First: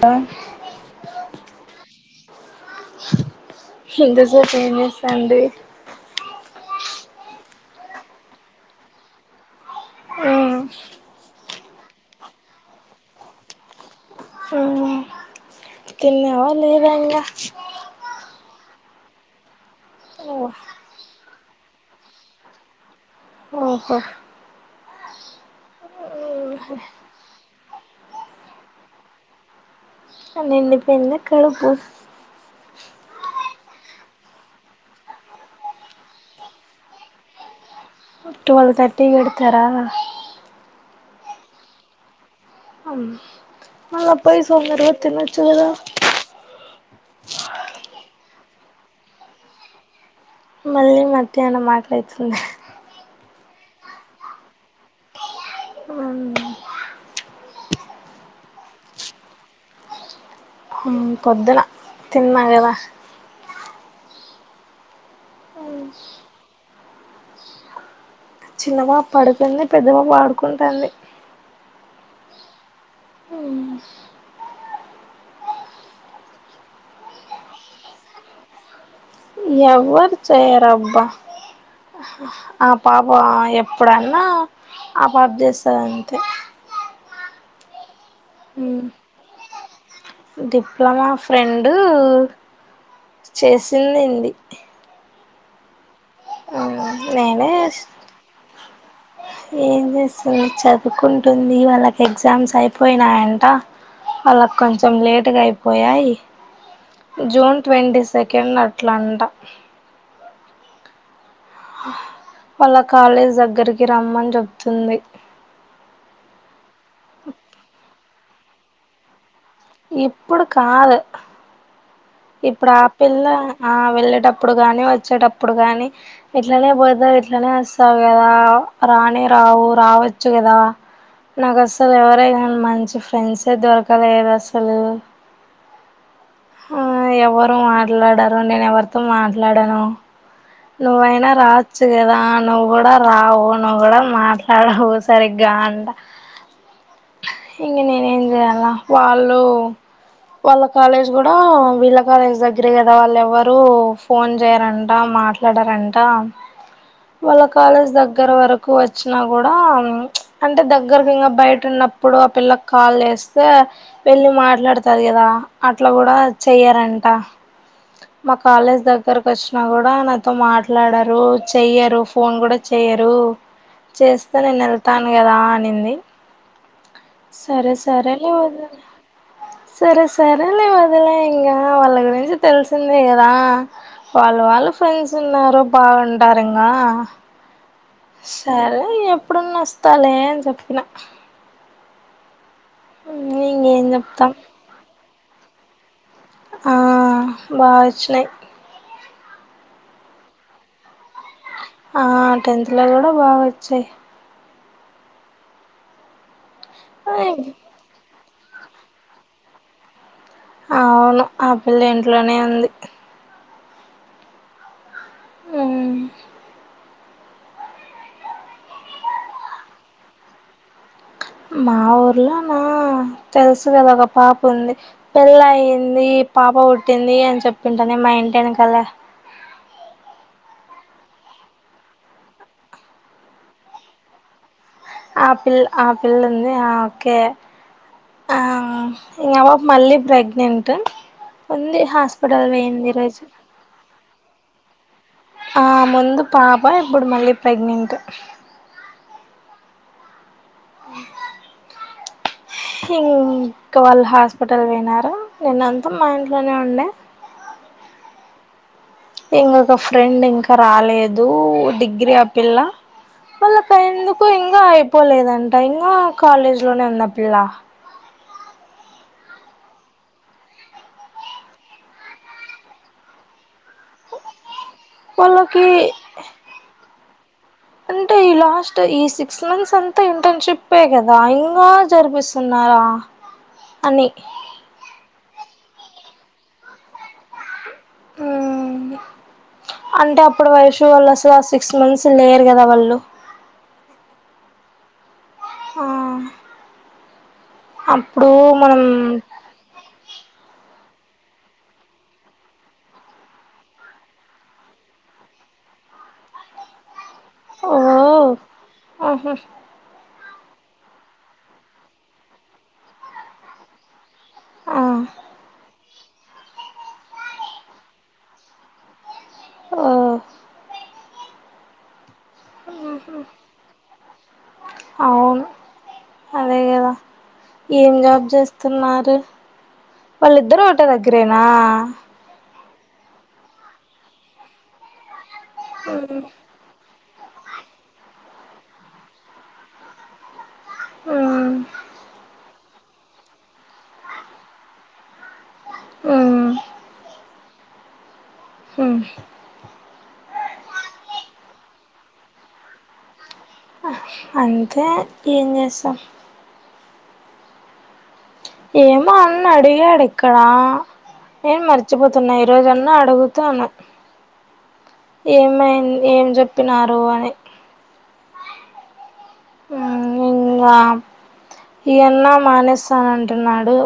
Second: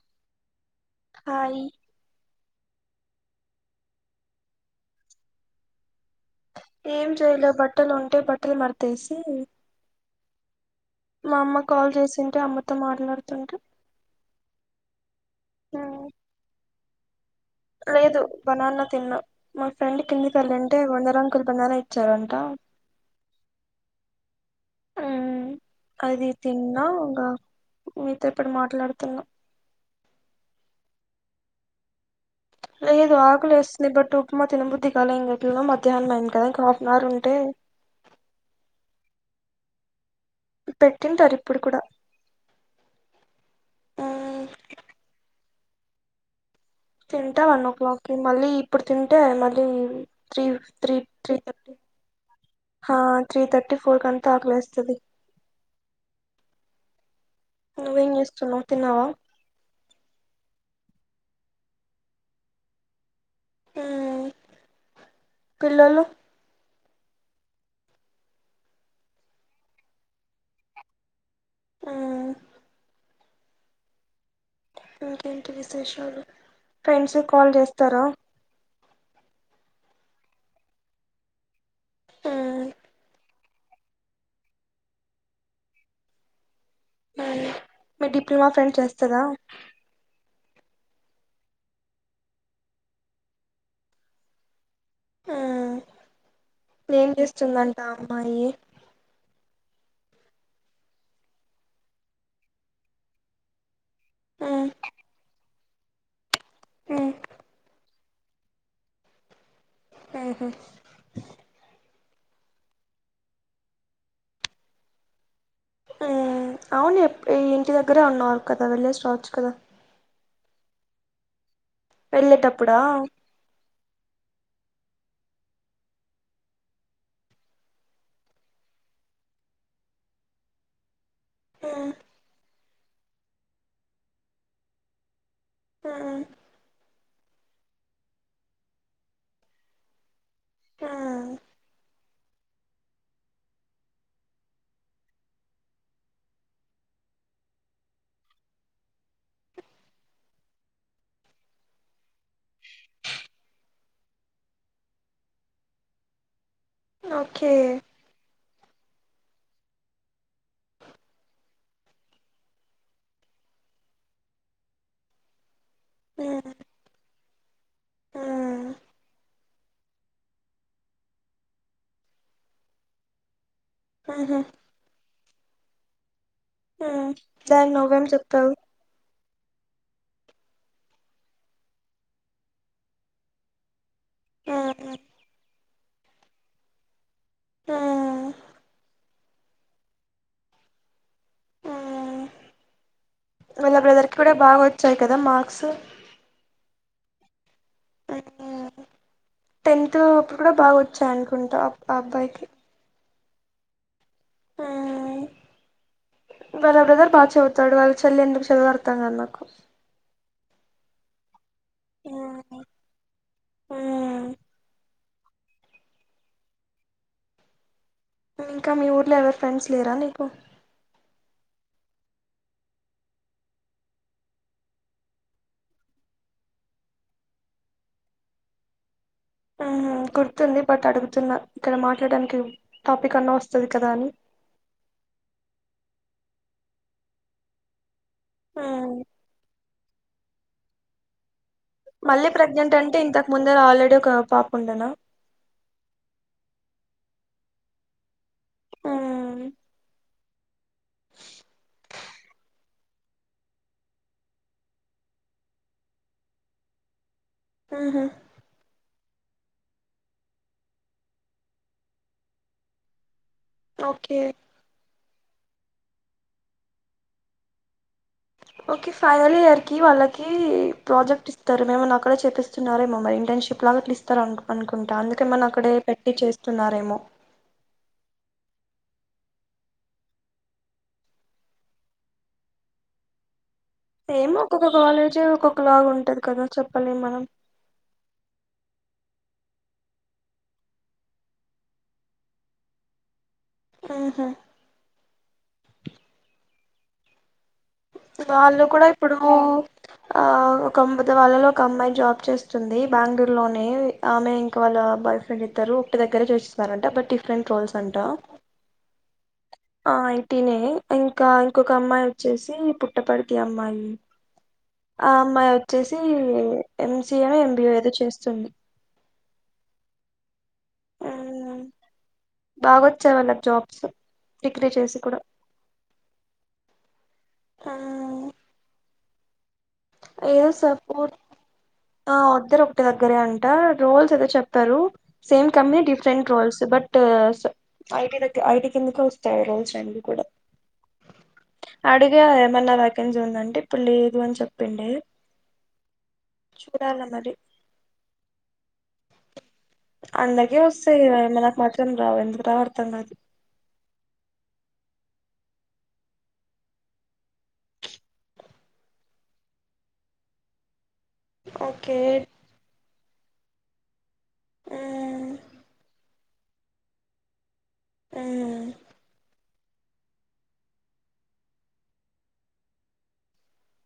త హాయి ఇంతసేపు ఏం చేస్తాంది ఏం చేయలే బట్టలుంటే బట్టలు మాడతేసి మా అమ్మ కాల్ చేసింటే అమ్మతో మాట్లాడుతుంట ఇయ్య వా లేదా ఇంగా లేదు బనాన్న తిన్నా మా ఫ్రెండ్ కిందికి వెళ్ళింటే వందర కుంతన్నారే ఇచ్చారంట ఓహో ఉమ్, అది తిన్నా ఇంగ మీతో ఇప్పుడు మాట్లాడుతున్నా నిండి పోయిందా కడుపు లేదు ఆకలేస్తుంది బట్ ఉప్మా తిన బుద్ధికాలే ఇంగ ఎట్లోనో మధ్యహనం కాదా ఇంకా హాఫ్ అన్ అవర్ ఉంటే ట్వెల్వ్ థర్టీ కి పెడతారా పెట్టింటారు ఇప్పుడు కూడా మళ్ళ పోయి ఉమ్, సొందరగా తినచ్చు కదా తింటే వన్ ఓ క్లాక్కి మళ్ళీ ఇప్పుడు తింటే మళ్ళీ త్రీ త్రీ మళ్ళీ మధ్యాహ్నం త్రీథర్టీ ఆకలైతుంది హ త్రీ థర్టీ ఫోర్ కంతా ఆలేస్తంది నువ్వు ఏం చేస్తున్నావ్ తిన్నావా ఉమ్ పొద్దున తిన్నా గదా ఉమ్ పిల్లలు చిన్న బాబడుకుంది పెద్ద బాబ ఆడుకుంటంది మ్మ్ ఇంకేంటి విశేషాలు ఫ్రెండ్స్క్ కాల్ చేస్తారా ఎవ్వర్ చేయరబ్బా మ్మ్ ఆ పాప ఎప్పుడన్నా ఆబబ్ చేస్తాదంతే మీ డిప్లొమా ఫ్రెండ్ చేస్తదా డిప్లొమా ఫ్రెండు చేసిందింది ఉమ్ ఏేం నేనే చేస్తుందంట అ అమ్మాయి ఏం చేస్తలేద్ చదువుకుంటుంది వాళ్ళకి ఎగ్జామ్స్ అయిపోయినాయంట వాలాక్ మ్మ్ కొంచెం లేట్గా అయిపోయాయి మ్మ్ జూన్ ట్వంటీస్ సెకండ్ అట్లా అంట ఉహ్మ్ వాళ్ళ కాలేజ్ దగ్గరికి రమ్మని చెబ్తుంది ఉమ్ అవును ఎప్ ఈ ఇంటి దగ్గరే ఉన్నారు కదా వెళ్ళేసి రావచ్చు కదా ఇప్పుడు కాద్ ఇప్పుడ వెళ్ళేటప్పుడా ఆ పిల్ల ఆ వెళ్ళేటప్పుడు కానీ వచ్చేటప్పుడు కానీ ఇట్లనే పోతాది ఇట్లనే వస్తావ్ గదా రానె రావు రావచ్చు గదా మ్మ్ నాకస్సల్ ఎవరైనా మంచి ఫ్రెండ్స్ ఎ దొరకలేదస్సలు ఆ అ ఎవరు మాట్లాడరు నేను ఎవరితో మాట్లాడాను నువ్వైనా మ్మ్ రావచ్చు గదా నువ్వు గుడా రావు నువ్వు గుడా మాట్లాడవు సరిగ్గా ంట ఇంగ నెనేంచేయల్లా వాళ్ళు వాళ్ళ కాలేజ్ గుడా వీళ్ళ కాలేజ్ దగ్గరే కదా వాళ్ళు ఎవ్వరు ఫోన్ చేయారంట మాట్ ట్లాడారంట వాళ్ళ ఓకే కాలేజ్ దగ్గర వరక్ ఎక్కువ వచ్చినా గుడా అంటే దగ్గరకి ఇంగా బయట ఉన్నప్పుడు ఆ పిల్లక్ కాల్ చేస్తే వెళ్ళి మాట్లాడుతాది గదా అట్లా గుడా మ్మ్ చెయ్యారంట మా మ్మ్ కాలేజ్ దగ్గరక్ వచ్చినా గుడా మాట్లాడరు చెయరు ఫోన్ కూడా చెయరు చేస్తే మ్హూ నేను వెళ్తా కదా అనింది మ్మ్ సరే దానికి నువ్వేం సరే వ చెప్తావు సరే సరే లే వదిలై ఇంగ వాళ్ళ గురించి తెలిసిందే కదా వాళ్ళు వాళ్ళు మ్మ్ ఫ్రెండ్స్ ఉన్నారూ బాగుంటారింగా సరే ఎప్పుడన్న వస్తాలే అని చెప్పిన వాళ్ళ ఇంగేం బ్రదర్కి చెప్తాం కూడా బాగా వచ్చాయి కదా మార్క్స్ ఆ బాగోచ్చినాయ్ టెన్త్లో అప్పుడు కూడా బాగా వచ్చాయినుకుంటా ఆ అబ్బాయికి బాగొచ్చాయ్ ఆ వాళ్ళ బ్రదర్ బాగా చెవుతాడు వాళ్ళ చెల్లెందుకు చదువో అర్థం కాదు నాకు అవును ఆ పిల్ల ఇంట్లోనే ఉంది ఊ ఊ ఇంకా మీ ఊర్లో ఎవరి ఫ్రెండ్స్ లేరా నీకు మా ఊర్లో నా తెలుసు కదా ఒక పాప ఉంది పెళ్ళయింది ఈ పాప పుట్టింది అని చెప్పింటానే మా ఇంటి యనకాల గుర్తుంది బట్ అడుగుతున్న ఇక్కడ మాట్లాడానికి టాపిక్ అన్నా వస్తది కదా అని ఆ పిల్ ఆ పిల్లుంది ఆ ఓకే ఆ ఇంగ ఆపాప మల్లి ప్రెగ్నెంట్ ఉంది మళ్ళీ హాస్పిటల్ ప్రెగ్నెంట్ పోయింది అంటే ఈరోజు ఇంతకు ముందర ఆల్రెడీ ఒక పాప ఉండేనా ఆ ముందు పాప ఇప్పుడు మళ్ళీ ప్రెగ్నెంట్ ఇంక వాళ్ళ హాస్పిటల్ పోయినారు నిన్న అంతా మా ఇంట్లోనే ఉండే ఉహు ఇంగోక ఫ్రెండ్ ఇంకా రాలేదు డిగ్రీ ఆ పిల్ల వాళ్ళక ఓకే ఎందుకు ఇంగా అయిపోలేదంట ఇంకా కాలేజ్ లోనే ఉన్న పిల్ల ఆ ఓకే ఫైనల్ ఇయర్ కి వాళ్ళకి ప్రాజెక్ట్ ఇస్తారు మేమం నక్కడే చెప్పస్తున్నారేమో ఇంటర్న్షిప్ లో ప్రాజెక్ట్ లు ఇస్తారు అన్ అనుకుంటా అందుకే మని వాళ్ళకి అక్కడే పెట్టి చేస్తున్నారేమో అంటే ఈ లాస్ట్ ఈ సిక్స్ మంత్స్ అంతా ఇంటర్న్షిప్ కదా ఇంగా జరిపిస్ ఆరా ఎమో ఒక్కొక్క కాలేజీ ఒక్కొక్క లాగా ఉంటది కదా చెప్పలేం మనం ఊ అంటే అప్పుడు వైషు వాళ్ళు అసలు ఆ సిక్స్ మంత్స్ లేరు కదా వాళ్ళు ఆహు ఆ అప్పుడు వాళ్ళు మనం కూడా ఇప్పుడు ఆ కొంపతో వాళ్ళలో ఒక అమ్మాయి జాబ్ చేస్తుంది బెంగళూరు లోనే ఆమె ఇంకా వాళ్ళ బాయ్ ఫ్రెండ్ ఇద్దరు ఒకటి దగ్గరే చేసిస్తారంట బట్ డిఫరెంట్ ఓ రోల్స్ అంట ఆహా ఆ ఐటినే ఇంకా ఇంకొక అమ్మాయి వచ్చేసి పుట్టపర్తీ అమ్మాయి ఆ అమ్మాయి వచ్చేసి ఎంసిఏ నో ఎంబిఏ ఏదో చేస్తుంది ఆ ఉమ్ బాగొచ్చాయి వాళ్ళకి జాబ్స్ డిగ్రీ చేసి కూడా అవును అదే కదా ఏం జాబ్ ఉమ్ చేస్తున్నారు ఏదో వాళ్ళిద్దరూ ఒకటే సఫూర్ దగ్గరేనా ఆ వద్దరం దగ్గరే అంట రోల్స్ అయితే చెతారు సేమ్ కమ్ మ్మ్ different roles but toes I IT కిందకి వస్తాయ్ ఆ రోల్స్ రెండు కూడా మ్మ్ అడిగే ఏమన్నా వ్యాకెన్సీ ఉందంటే ఇప్పుడు లేదు అని చెప్తుండే మ్మ్ చూడాలి మరి హ అందర్కి వస్తాయ్ నకు మాత్రం రావు ఎందుకు రావో అర్ధంకాదు అంతే ఏం చేస్తాం ఏమో అన్న అడిగాడు ఇక్కడ నేను ఓకే మర్చిపోతున్నా ఈ రోజన్న అడుగుతాను ఉమ్ ఏమై ఏం చెప్పినారు అని ఉమ్ ఆ ఇంగా ఏనా మానేస్తానంటున్నాడు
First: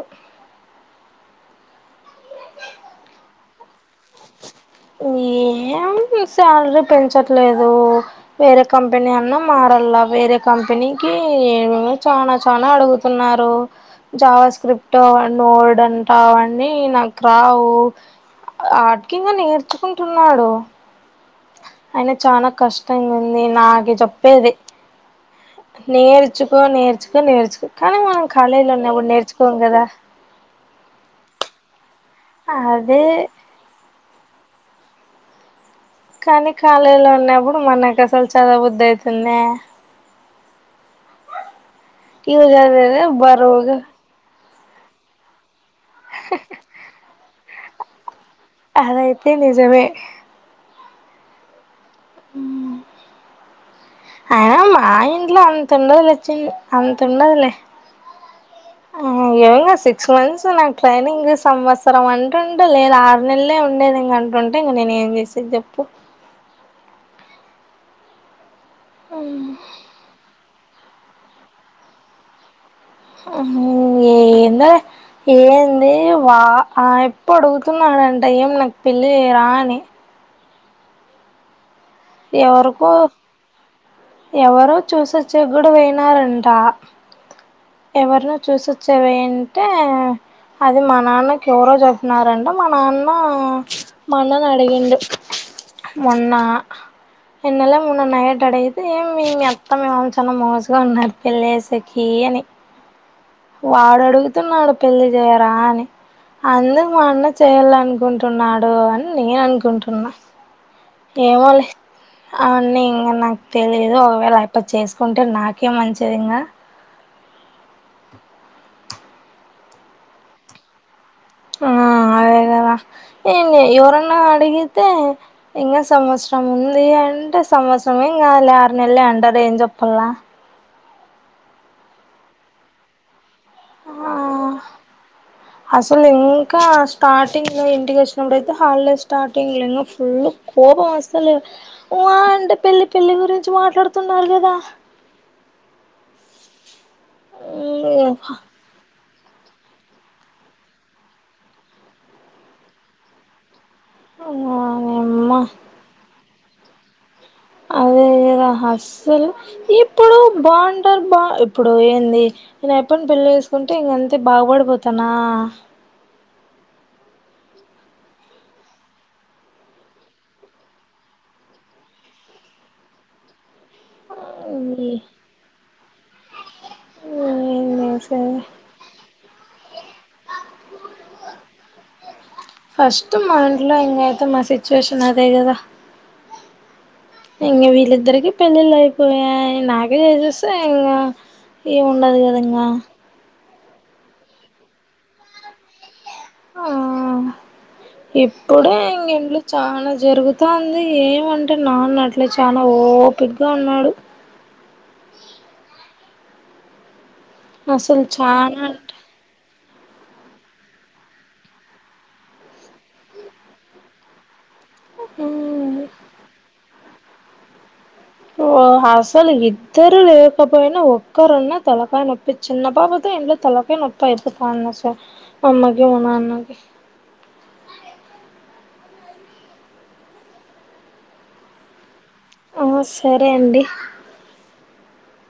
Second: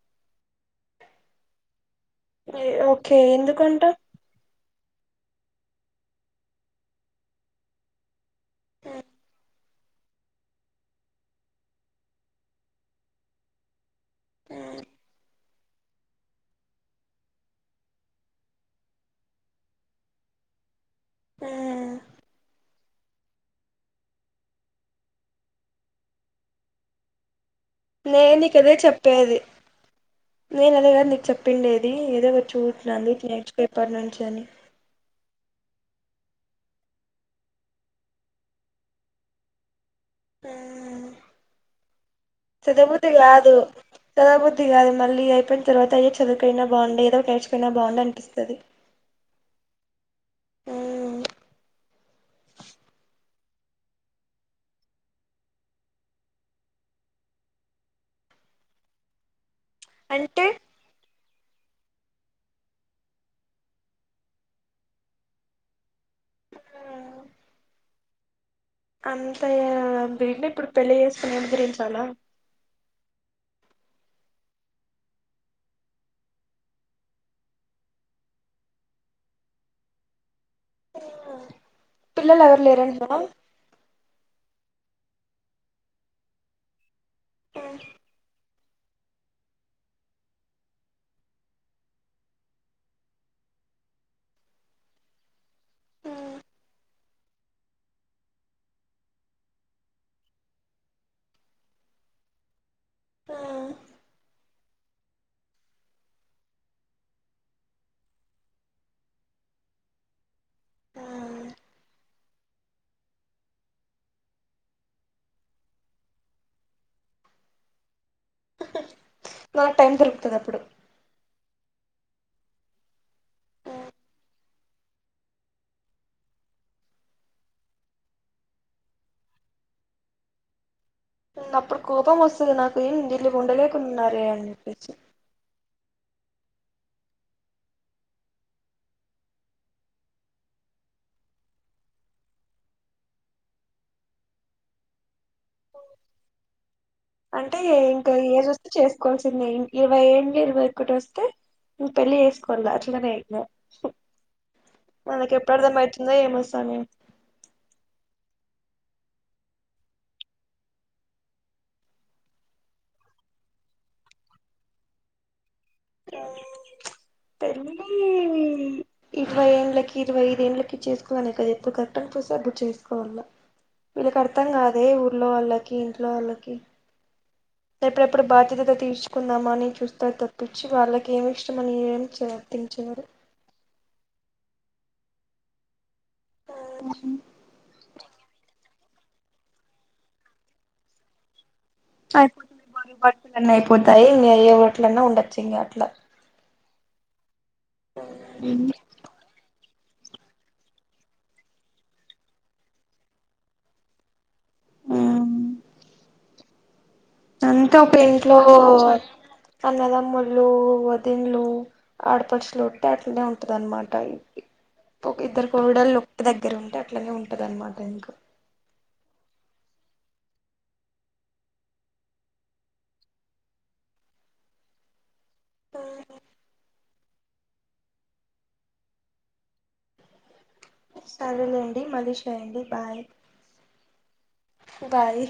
ఓకే ఎందుకంట ఈ ఏం సాలరీలు పెంచట్లేదు వేరే కంపెనీ అన్నా మారలా వేరే కంపెనీకి ఏదో చనా చనా అడుగుతున్నారు జావా స్క్రిప్ట్ నోడ్ ంటావని మాక్ రావు ఆటికి నే తేచ్చకుంటున్నాడు అయిన చాల కష్టం ఉంది నాకు చెప్పేది నేర్చుకో నేర్చుకో నేర్చుకో కానీ మనం నేను నీకు అదే కాాలిగా ఉన్న చెప్పేది నేర్చుకోంకదా నేను అదే కాద నీకుచెప్పుండేది ఏదో వచ్చ అదే [unintelligible] నేర్చుకొ ఇప్పట్నుంచి అని కానీ కళేజీలో ఉన్నప్పుడు మనకు అసలు చదవ బుద్ధి అయితుంద హ ఇవి చదివేదే చదాబుద్ధి కాదు బరువుగా చదాబుద్ధి ది కాదు మళ్ళీ అయిపోయిన తర్వాత అయో చదువు అయినా బొండేది ఏదో కేేచుపోయినా బాగుంది అనిపిస్తుంది అదైతే నిజమే ఆ మా ఇంట్లో అంతండదుచ్చి అంతండదులే ఎమో సిక్స్ అంటే మంత్స్ నాక్ ట్రైనింగు సంవత్సరం అంటుంటా లేదా ఆరు నెలలే ఉండేది ఇంక అంటుంటే ఇంక నేను ఏం చేసేది చెప్పు అంతంటే ఇప్పుడు పెళ్ళి చేసుకుని ఎం ఉద్దరించాల హ్మ్ ఏందే ఏంది వా ఆ అబ్బీ అడుగుతున్నాడంట ఏం నాకు పెళ్లి చేయ్వా అని పిల్లలు ఎవరు లేరంటమా ఎవరొ చూసచ్చగగుడు పోయినారంట ఎవర్నో చూసి చ్చవంటే అది మా నాన్నకి ఎవరో చేపీన్నారంట మా నాన్న మా అన్నని అడిగిండు మొన్నా ఎన్నెల మొన్న నైట్ అడిగితే మీ అత్తమ ఏమో చాలా మోజుగా ఉన్నారు పెళ్లిచేసేకి అని వాడు అడుగుతున్నాడు పెళ్ళి చేయరా అని అందరు వన్నె చేయాల అనుకుంటున్నాడు అని నేను అనుకుంటున్నా ఏమోలే అవున్నీ ఇంకా నాకు తెలియదు ఒకవేళ అట్ట చేసుకుంటే నాకేం మంచిది ఇంగా నాకు టైం దొరుకుతది అప్పుడు ఆ అదే కదా ఎంలే ఎవరన్నా అడిగితే ఇంకా సంవత్సరం ఉంది అంటే సంవత్సరంమే ఇంక ఆరు నెల్లే అంటదేం చెప్పలా అప్పుడు కోపం వస్తుంది నాకు ఏం వీళ్ళు ఉండలేకున్నారే అనిప్పేచి నిం ఇంకా స్టార్టింగ్లో ఇంటికి వచ్చినప్పుడైతే హాలిడే స్టార్టింగ్ ఇంకా ఫుల్ కోపం అసలు ఓ అంటే పెళ్లి పెళ్లి గురించి మాట్లాడుతున్నారు కదా అంటే ఇంకా ఏజ్ ఒస్తే చేస్ కోవాల్సింది ఇరవై ఏండ్లు ఇరవై ఒకటి వస్తే ఇంక పెళ్లి చేేసుకోలే అట్లనే అయి వాయమ్మ మనకి ఎప్పుడర్థం అవుతుందో ఏమోసామి అదేదే దా అస్సలు ఇప్పుడు బాగుంటారు బా ఇప్పుడు ఏంది నేను ఎప్ప పెళ్ల చేసుకుంటే ఇంకంతే బాగుపడిపోతానా పెళ్లి ఇరవై ఏండ్లకి ఇరవై ఐదు ఏండ్లకి చేసుకోవాలనే కదా ఎప్పుడు కరెక్ట్ అనిపిస్తే అప్పుడు చేసుకోవాల అ వీళ్ళకి అర్థం కాదే ఊళ్ళో వాళ్ళకి ఇంట్లో వాళ్ళకి ఏం ఎప్పుడప్పుడు చేసేది బాధ్యతతో తీర్చుకుందామా అని చూస్తారు తప్పించి వాళ్ళకేమి ఇష్టమని ఎం చేయరు గుర్తించారు ఫస్ట్ మా ఇంట్లో ఇంకా అయితే మా సిచ్యువేషన్ అదే కదా అ ఇంగ వీళ్ళిద్దరికి పెళ్ళిళ్ళు నాకే తెల్సి ఇంకా ఏమిండదు కదా ఇంకా న్న అయిపోతాయి మీ అయ్యే ట్లన్నా ఉండొచ్చు ఇంగ అట్లా ఆ ఉమ్ ఇప్పుడే ఇ చానా జరుగుతుంది ఏమంటే నాన్న అట్లే చాలా ఓపిక్గా ఉన్నాడు అంత అప్పుడు అసలు చానా అంటే ఇంట్లోవాళ్లు అన్నదమ్ముళ్ళ వదన్లు ఆడపడుచులుట్టే అట్లానే ఉంటుంద అన్నమాట విల్కి ఒక ఇద్దరు మ్ కోడళ్ళొక్క దగ్గర ఉంటే అట్లానే ఉంటదన్నమాట ఇంకా అసలు ఇద్దరు లేకపోయినా ఒక్కరున్నా తలకాయ నొప్పి చిన్న బాబాయితే ఎందో తలకై నొప్పి అయిపోతాంధశాల వాళ్ళ ఉన్నా అన్నాకి సరేలేండి మలీష ఆ సరే అండి బాయ్